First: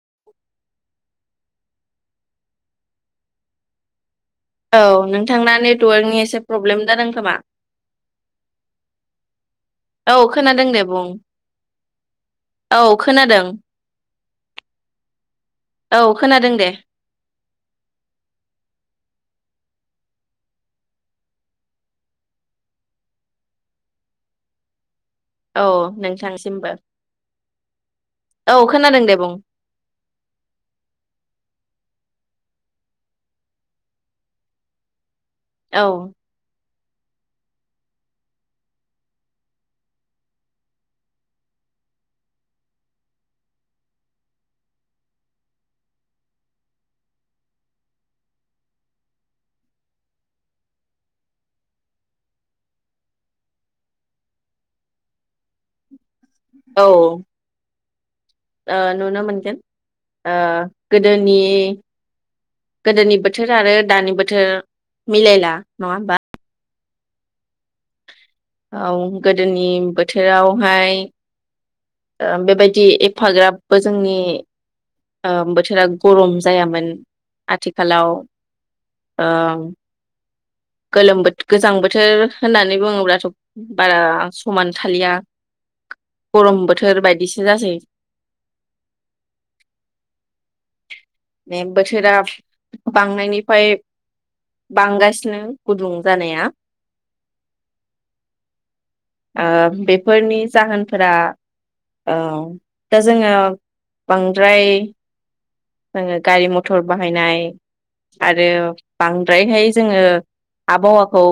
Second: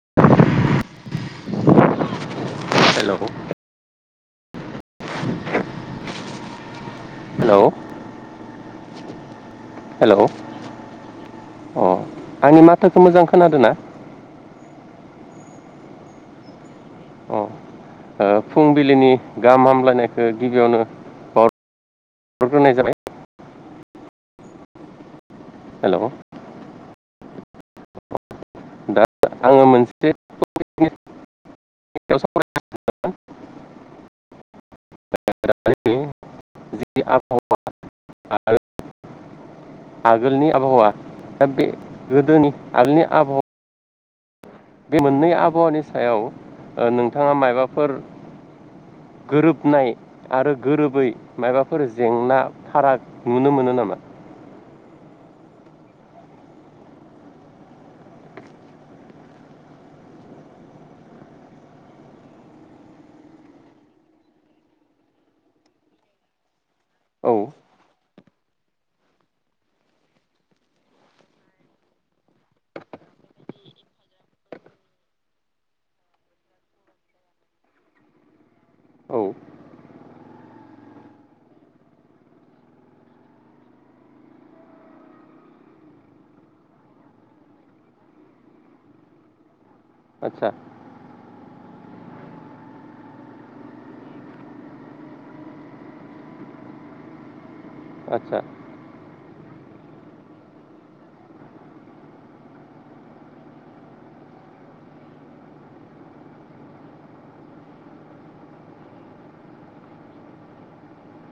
[inaudible] हेल' औ नोंथांना नेटवर्कनि एसे प्रब्लेम जादों खोमा हेल' हेल' औ खोनादों दे बुं अह आंनि माथोखौ मोजां खोनादों ना? औ खोनादों दे । अ ओ फुंबिलिनि गाहाम हामलायनायखौ गिबियावनो बावहरग्रोनाय जाबाय। औ हेलौ नोंथांनिसिमबो । दा बुं आंङो मोनसे टपिकनि [unintelligible] औ [unintelligible] आबहावा आरो आगोलनि आबहावा दा बे गोदोनि आगोलनि आबहावा बे मोननै आवहावानि सायाव नोंथांया माबाफोर गोरोबनाय आरो गोरोबै माबाफोर जेंना फाराग नुनो मोनो नामा? औ ओ नुनो मोनगोन ओ गोदोनि गोदोनि बोथोर आरो दानि बोथोर मिलायला नङा होमबा? औ । औ गोदोनि बोथोरावहाय ओ बेबायदि एफाग्राबबो जोंनि बोथोरा गरम जायामोन आथिखालाव औ ओ गोलोमो बोथो गोजां बोथोर होननानै बुङोब्लाथ' बारा समान थालिया गरम बोथोर बायदिसो जासै आतसा । बे बोथोरा बांनायनिफ्राय बांगासिनो गुदुं जानाया आदसा । ओ बेफोरनि जाहोनफोरा ओ दा जोङो बांद्राय जोङो गारि मथर बाहायनाय आरो बांद्रायहाय जोङो आबहावाखौ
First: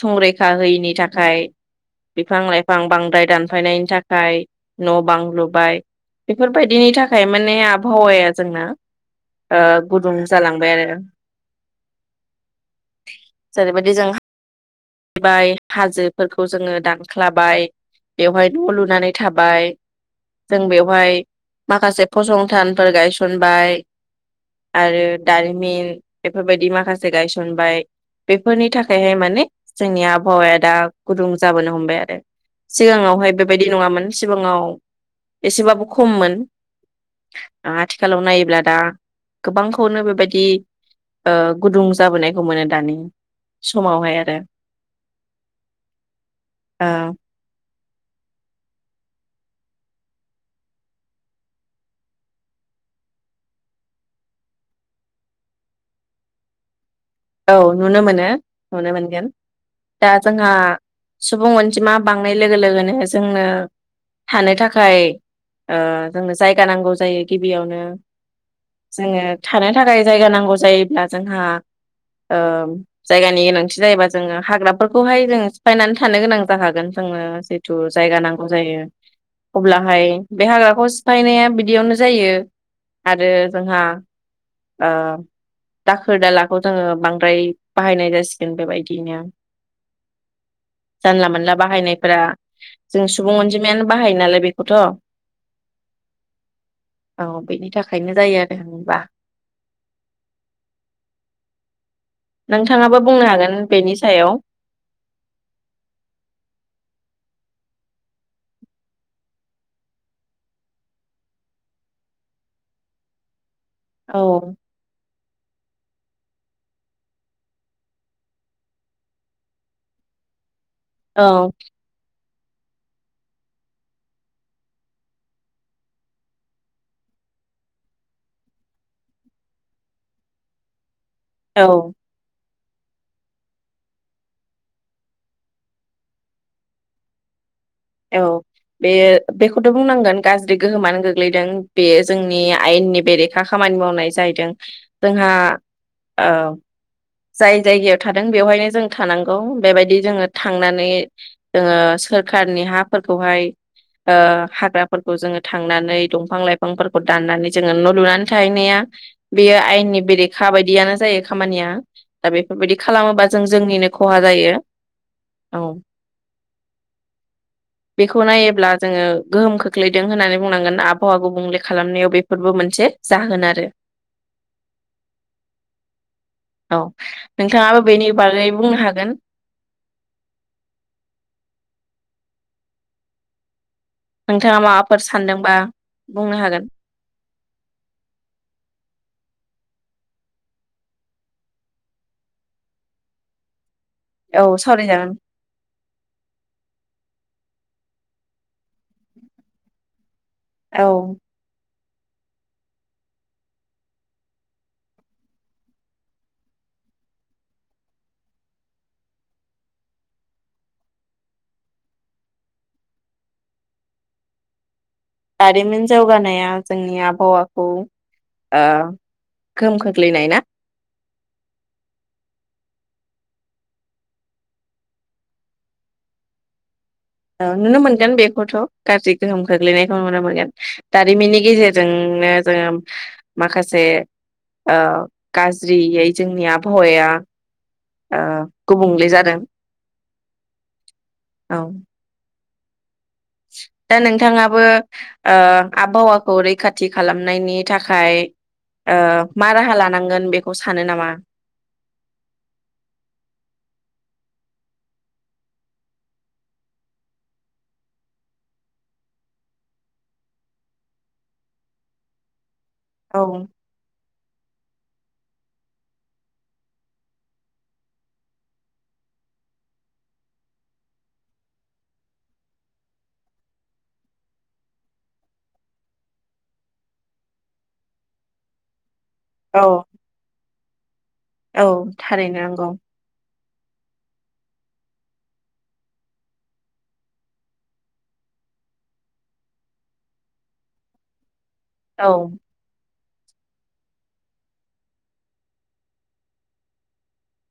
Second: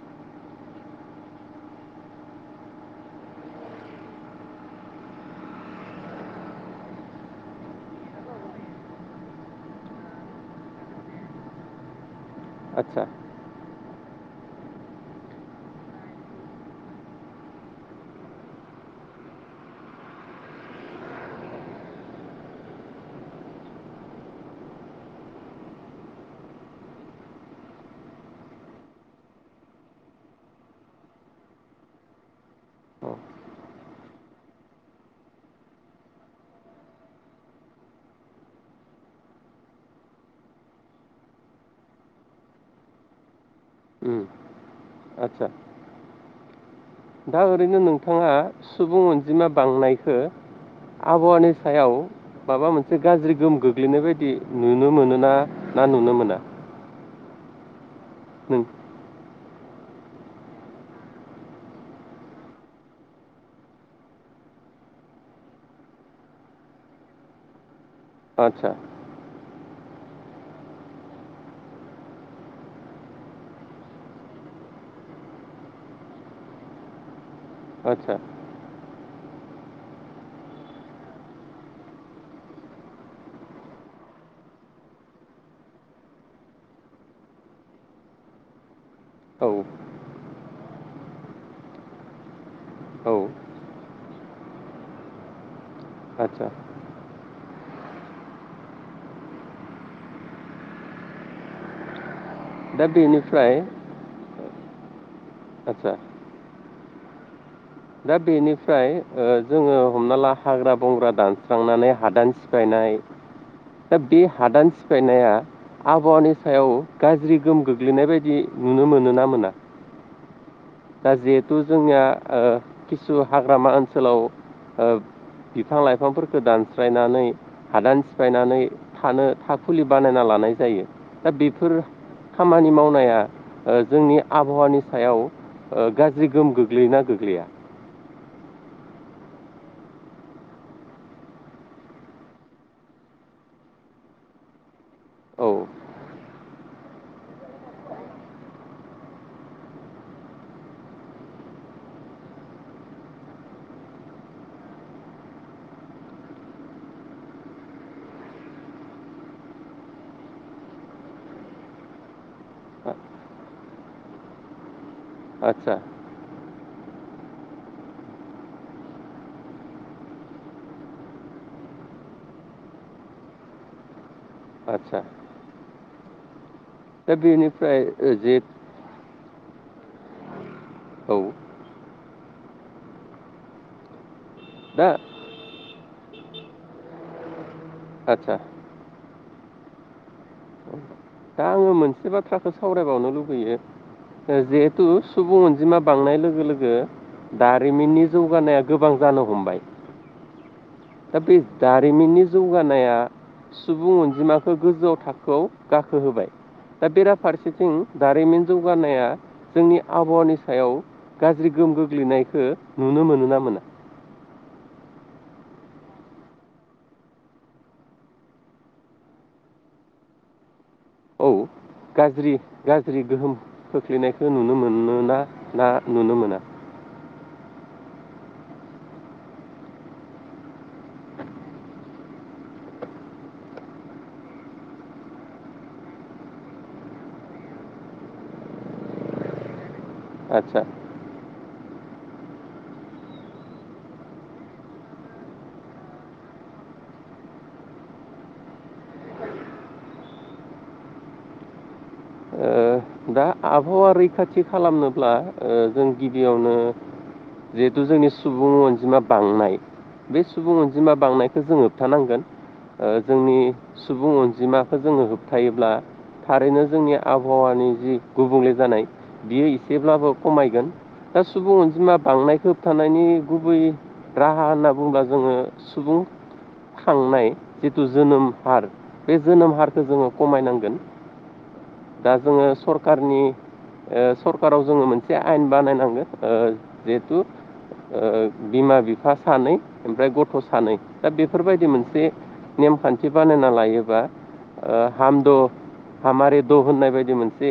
संरैखा होयिनि थाखाय बिफां लाइफां बांद्राय दानफायनायनि थाखाय न' बां लुबाय बेफोरबायदिनि थाखाय माने आबहावाया जोंना ओ गुदुं जालांबाय आरो । आदसा । जेरैबायदि जों हाबाय हाजोफोरखौ जोङो दानख्लाबाय बेवहाय न' लुनानै थाबाय जों बेवहाय माखासे फसंथानफोर गायसन सनबाय आरो दारिमिन बेफोरबायदि माखासे गायसनबाय बेफोरनि थाखायहाय माने जोंनि आबहावाया दा गुदुं जाबोनो हमबाय आरो अ सिगाङावहाय बेबायदि नङामोन सिगाङाव एसेबाबो खममोन आथिखालाव नायोब्ला दा गोबांखौनो बेबायदि ओ गुदुं जाबोनायखौ मोनो दानि समावहाय उम आरो आदसा दा ओरैनो नों- थाङा सुबुं अनजिमा बांनायखो आबहावानि सायाव माबा मोनसे गाज्रि गोहोम गोग्लैनाय बायदि नुनो मोनो ना नुनो मोना। औ नुनो मोनो नों नुनो मोनगोन। दा जोंहा सुबुं अनजिमा बांनाय लोगो लोगोनो जोंनो थानो थाखाय ओ जोंनो जायगा नांगौ जायो। गिबियावनो आदसा जोङो थाना- नो थाखाय जायगा नांगौ जायोब्ला जोंहा ओ जायगानि गोनांथि जायोबा जोङो हाग्राफोरखौहाय जों सिफायनानै थानो गोनां जाखागोन जोङो। जिथु आदसा जायगा नांगौ जायो। अब्लाहाय बे हाग्राखौ सिफायनाया बिदियावनो जायो आरो जोंहा ओ दाखोर दाला खौ जोङो बांद्राय बाहायनाय जासिगोन बेबायदिनो औ जानला मोनला बाहायनायफोरा जों औ सुबुं अनजिमायानो बाहायो नालाय बेखौथ आदसा औ बेनि थाखायनो जायो आरो होनब्ला दा नोंथाङाबो बुंनो बेनिफ्राय हागोन बेनि सायाव आदसा दा बेनिफ्राय ओ जोङो हमना ला हाग्रा बंग्रा दानस्रांनानै हादान सिफायनाय। दा बे औ हादान सिफायनाया आबहावानि सायाव गाज्रि गोहोम गोग्लैनाय बायदि नुनो मोनो ना मोना? दा औ जिहेथु जोंनिया ओ किसु हाग्रामा ओनसोलाव बिफां लाइफांफोरखौ दानस्रायनानै हादान सिफायनानै थानो थाखुलि बानायना लानाय जायो। दा बेफोर औ खामानि मावनाया ओ जोंनि आबहावानि सायाव ओ गाज्रि गोहोम गोग्लैयोना गोग्लैया? औ बे बेखौथ बुंनांगोन गाज्रि गोहोमानो गोग्लैदों बे जोंनि आयेननि बेरेखा खामानि मावनाय जाहैदों जोंहा औ ओ जाय जायगायाव थादों बेवहायनो जों थानांगौ बेबायदि जोङो थांनानै जोङो सोरखार नि हाफोरखौहाय हाग्राफोरखौ जोङो थांनानै दंफां लाइफांफोरखौ दाननानै जोङो न लुनानै थाहैनाया बेयो आयेननि बेरेखा बायदियानो जायो खामानिया दा बेफोरबायदि खालामोबा जों जोंनिनो खहा जायो। औ आतसा बेखौ नायोब्ला जोङो गोहोम खोख्लैदों होननानै बुंनांगोन आबहावा गुबुंले खालामनायाव बेफोरबो मोनसे जाहोन आरो आतसा औ बेनिफ्राय नोंथाङाबो बेनि जे बागै बुंनो हागोन। औ नोंथाङा दा माबाफोर सान्दोंबा बुंनो हागोन आतसा दा आङो मोनसे बाथ्राखौ सावरायबावनो लुुबैयो ओ औ जिहेतु सावरायजागोन सुबुं अनजिमा बां बांनाय लोगो लोगो दारिमिननि जौगानाया गोबां जानो हमबाय। औ दा बे दारि मिननि जौगानाया सुबुं अनजिमाखौ गोजौआव थाखोआव गाखोहोबाय दा बेराफारसेथिं दारिमिन जौगानाया जोंनि आबहावानि सायाव गाज्रि गोहोम गोग्लैनायखो नुनो मोनोना मोना? दारिमिन जौगानाया जोंनि आबहावाखौ ओ गोहोम खोख्लैनाय ना गाज्रि-गाज्रि गोहोम खोख्लैनायखौ नुनो मोनोना ना नुनो मोना? ओ नुनो मोनगोन बेखौथ गाज्रि गोहोम खग्लैनायखौ नुनो मोनगोन दारिमिननि गेजेरजोंनो जोङो माखासे ओ गाज्रियै जोंनि आबहावाया ओ गुबुंले जादों आतसा । औ दा नोंथाङाबो ओ आबहावाखौ रैखाथि खालामनायनि थाखाय ओ मा राहा लानांगोन बेखौ सानो नामा? ओ, दा आबहावा रैखाथि खालामनोब्ला ओ जों गिबियावनो जिहेथु जोंनि सुबुं अनजिमा बांनाय बे सुबुं अनजिमा बांनायखौ जों होबथानांगोन । ओ औ जोंनि सुबुं अनजि जिमाखौ जोङो होबथायोब्ला थारैनो जोंनि आबहावानि जि गुबुंले जानाय बियो एसेब्लाबो खमायगोन दा सुबुं अनजिमा बांनायखौ होबथानायनि गुबै राहा होनना बुंङोब्ला जोङो सुबुं खांनाय जिथु जोनोम हार बे जोनोम औ हारखो जोङो खमायनां गोन औ दा थारैनो जोङो नंगौ सरखारनि ओ सरखाराव जोङो मोनसे आयेन बानायनांगोन ओ जिहेथु ओ बिमा-बिफा सानै ओमफ्राय गथ सानै दा बे बेफोरबायदि मोनसे औ नेमखान्थि बानायना लायोबा ओ हाम दो हामारि दो दो होननाय बायदि मोनसे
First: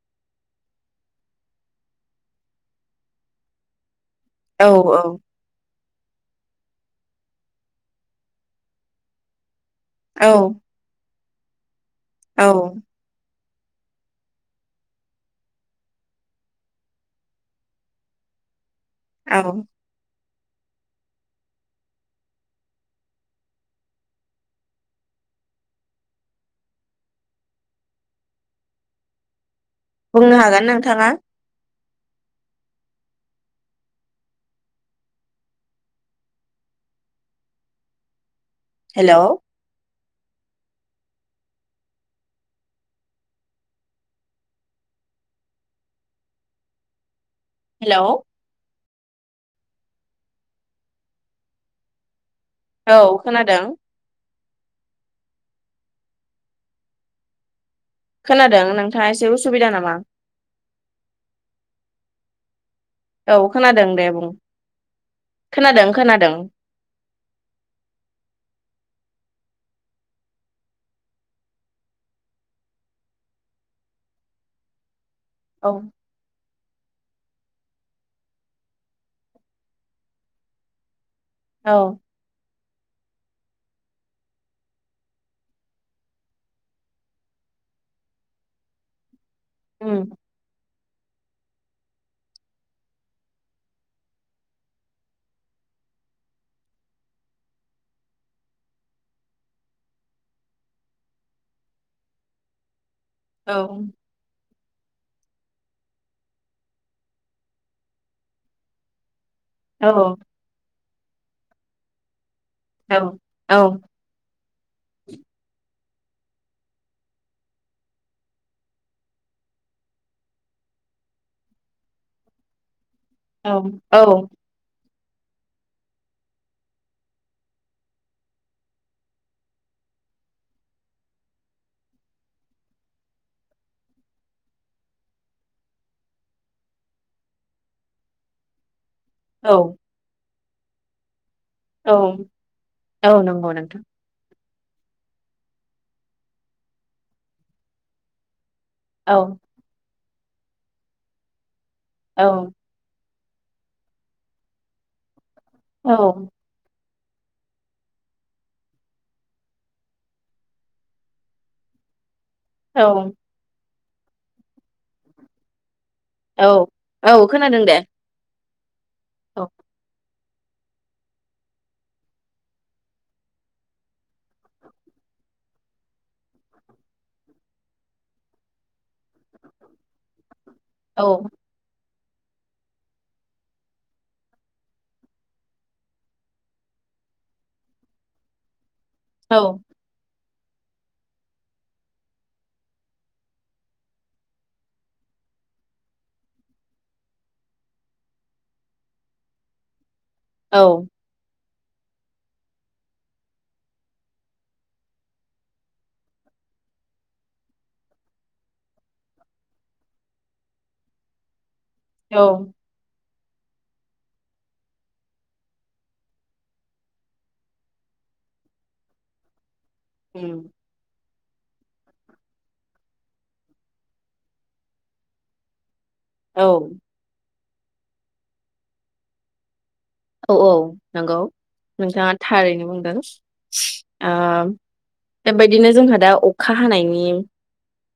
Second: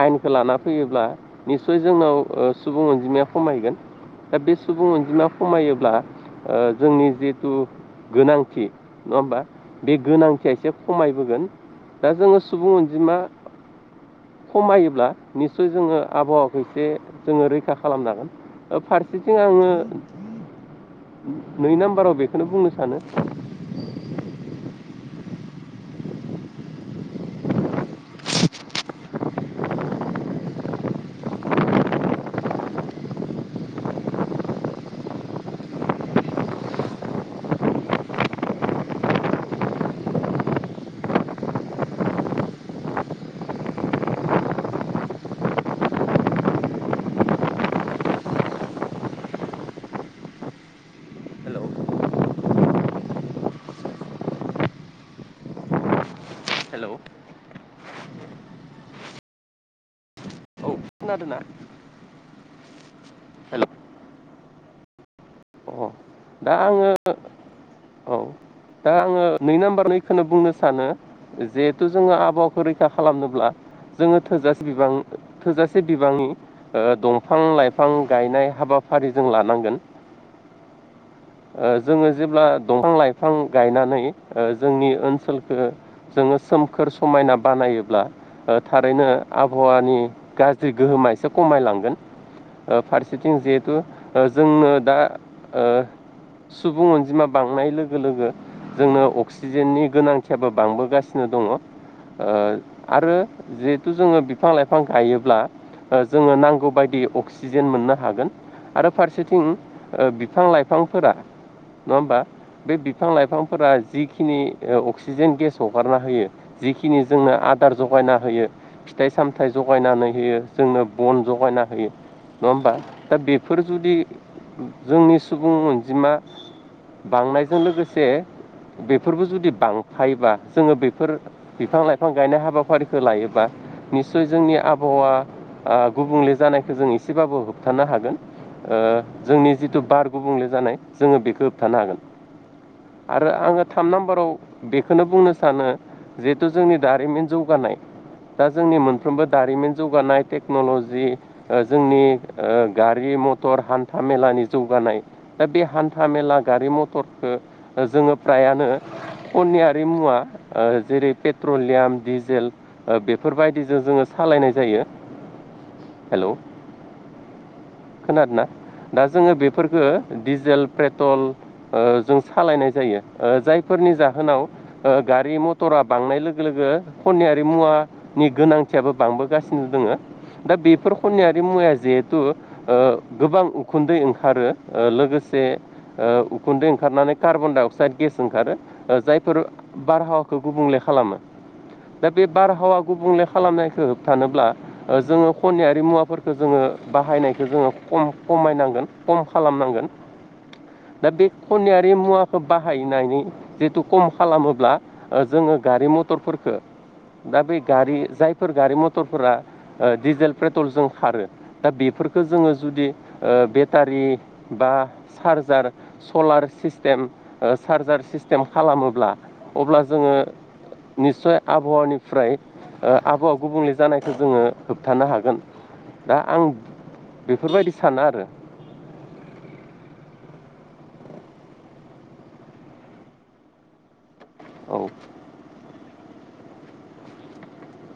आयेनखौ लाना फैयोब्ला निसय जोंनाव ओ सुबुं अनजिमाया खमायगोन । दा बे औ सुबुं औ अनजिमा खमायोब्ला ओ जोंनि जिहेथु गोनांथि नङा होनबा बे औ गोनांथिया एसे खमाय बोगोन दा जोङो सुबुं अनजिमा खमायोब्ला निसय जोङो आबहावाखौ एसे जोङो रैखा खालामनो हागोन । ओ फारसेथिं औ आङो नै नाम्बाराव बेखौनो बुंनो सानो बुंनो हागोन नोंथाङा। हेलौ। हेलौ। औ खोनादों। हेल' औ खोनादों नोंथाङा एसे उसुबिदा नामा? खोनादों ना? औ खोनादों दे बुं अ खोनादों। खोनादों दा आङो औ दा आङो नै नाम्बार नखौनो बुंनो सानो जिहेथु जोङो आबहावाखौ रैखा खालामनोब्ला जोङो थोजासे बिबां औ थोजासे बिबांनि ओ दंफां लाइफां गायनाय हाबाफारि जों लानांगोन औ ओ जोङो जेब्ला दंफां लाइ फां गायनानै ओ जोंनि ओनसोलखौो जोङो सोमखोर समायना बानायोब्ला ओ थारैनो आबहावानि उम गा जि गोहोमा एसे खमायलोन, ओ फारसेथिं जिहेथु जोंओ दा ओ सुबुं अनजिमा बांनाय लो गो लोगो जोंनो अक्सिजेननि गोनांथियाबो बांबोगासिनो दङ ओ आरो औ जिहेथु जोङो बिफां लाइफां गायोब्ला। जोङो नांगौ बायदि अक्सिजेन मोननो हागोन आरो फारसे सेथिं औ ओ बिफां लाइफां फोरा नङा होमबा बे औ बिफां औ लाइफांफोरा जिखिनि अक्सिजेन गेस हगारना होयो, जिखिनि जोंनो आदार जगायना होयो फिथाइ सामथाइ जगायनानै होयो। जोंनो बन जगायना होयो नङा होमबा? दा बेफोर जुदि औ जोंनि सुबुं अनजिमा बांनायजों लोगोसे, बेफोरबो जुदि बांफायोबा जोङो बेफोर बिफां लाइफां गायनाय हाबाफारिखौ लायोबा निस्सय जोंनि आबहावा आ गुबुंले जानायखौ जों एसेबाबो होबथानो हागोन। ओ जोंनि औ जिथु बार गुबुंले जानाय जोङो बेखौ होबथानो हागोन औ औ आरो नंगौ आङो नोंथां। थाम नाम्बाराव बेखौनो बुंनो सानो जिहेथु जोंनि दारिमिन जौगानाय दा जोंनि औ मोनफ्रोमबो दारिमिन जौ गानाय टेक्न'लजि जोंनि औ ओ गारि मथ थर हान्था मेलानि जौगानाय दा बे औ हान्था मेला गारि मथ थर जोङो फ्रायानो। खनियारि मुवा ओ जेरै पेट्रलियाम दिज जेल औ बेफोरबायदि जों जोङो सालायनाय जायो हेलौ औ औ खोनादों दे । खोनादोंना दा जोङो बेफोरफोरखो डिजेल पेट्रल ओ जों सालायनाय जायो, जायफोरनि जाहोनाव ओ गारि मटरा बांनाय लोगो लोगो खनियारि मुवानि गोनांथियाबो बांबोगासिनो दोङो दा बेफोर औ खनियारि मुवाया जे थु ओ गोबां उखुन्दै ओंखारो लोगोसे ओ खुन्दै ओंखारनानै कार्बन डाइ अक्साइड गेस ओंखारो आ औ जायफोर बारहाव खौ गुबुंले खालामो दा बे बारहावा गुबुंले खालामनायखौ होबथानोब्ला ओ जोङो खनियारि मुवाफोरखौ जोङो बाहायनायखो जोङो कम कमायनांगोन खम खालामनांगोन औ । दा बे खनियारि मुवाखौ बाहायनानै जितु खम खालामोब्ला ओ जोङो गारि मटरफोरखौ दा बे गारि जायफोर गारि मटरफोरा ओ डिजेल पेट्रलजों खारो दा बेफोरखौ जोङो जुदि ओ बेटारि बा चार्जार सलार सिस्टेम ओ चार्जार सिस्टेम खालामोब्ला अब्ला जोङो उम निस्सय आबहावानिफ्राय ओ आबहावा गुबुंले जानायखौ जोङो होबथानो हागोन दा औ आं बेफोरबायदि साना आरो औ औ नंगौ नोंथाङा थारैनो बुंदों । आ औ बेबायदिनो जोंहा दा अखा हानायनि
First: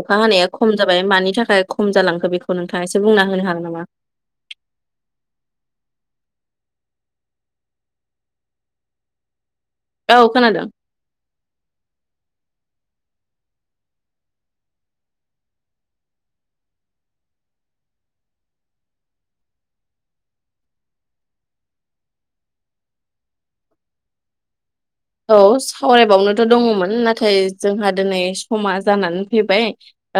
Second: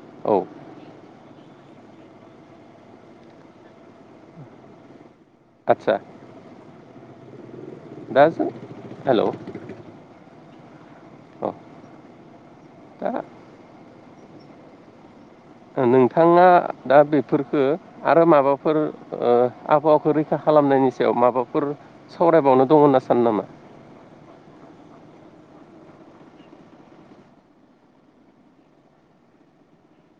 अखा औ हानाया खम जाबाय मानि थाखाय खम जालांखो बेखौ नोंथाङा एसे बुंना होनो हागोन नामा? आतसा दा जों हेलौ औ खोनादों । औ दा । नोंथाङा दा बेफोरखो आरो माबाफोर ओ आबहावाखौ रैखा खालामनायनि सायाव माबाफोर सावरायबावनो दङ होनना सानो नामा? औ सावरायबावनोथ' दङमोन नाथाय जोंहा दिनै समा जानानै फैबाय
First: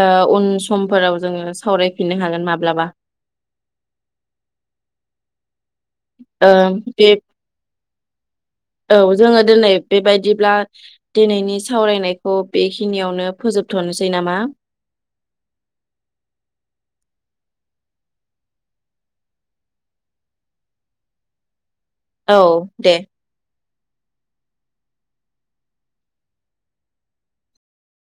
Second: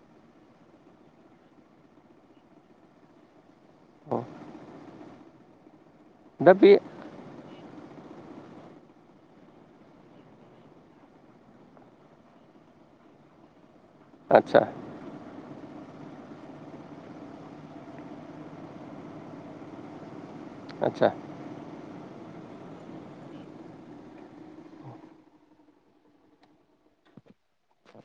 ओ उन समफोराव जोङो सावरायफिननो हागोन माब्लाबा । औ । ओं देब औ जोङो दिनै बेबायदिब्ला दिनैनि सावरायनायखौ बेखिनियावनो फोजोब थ'नोसै नामा? आदसा आतसा । औ दे ।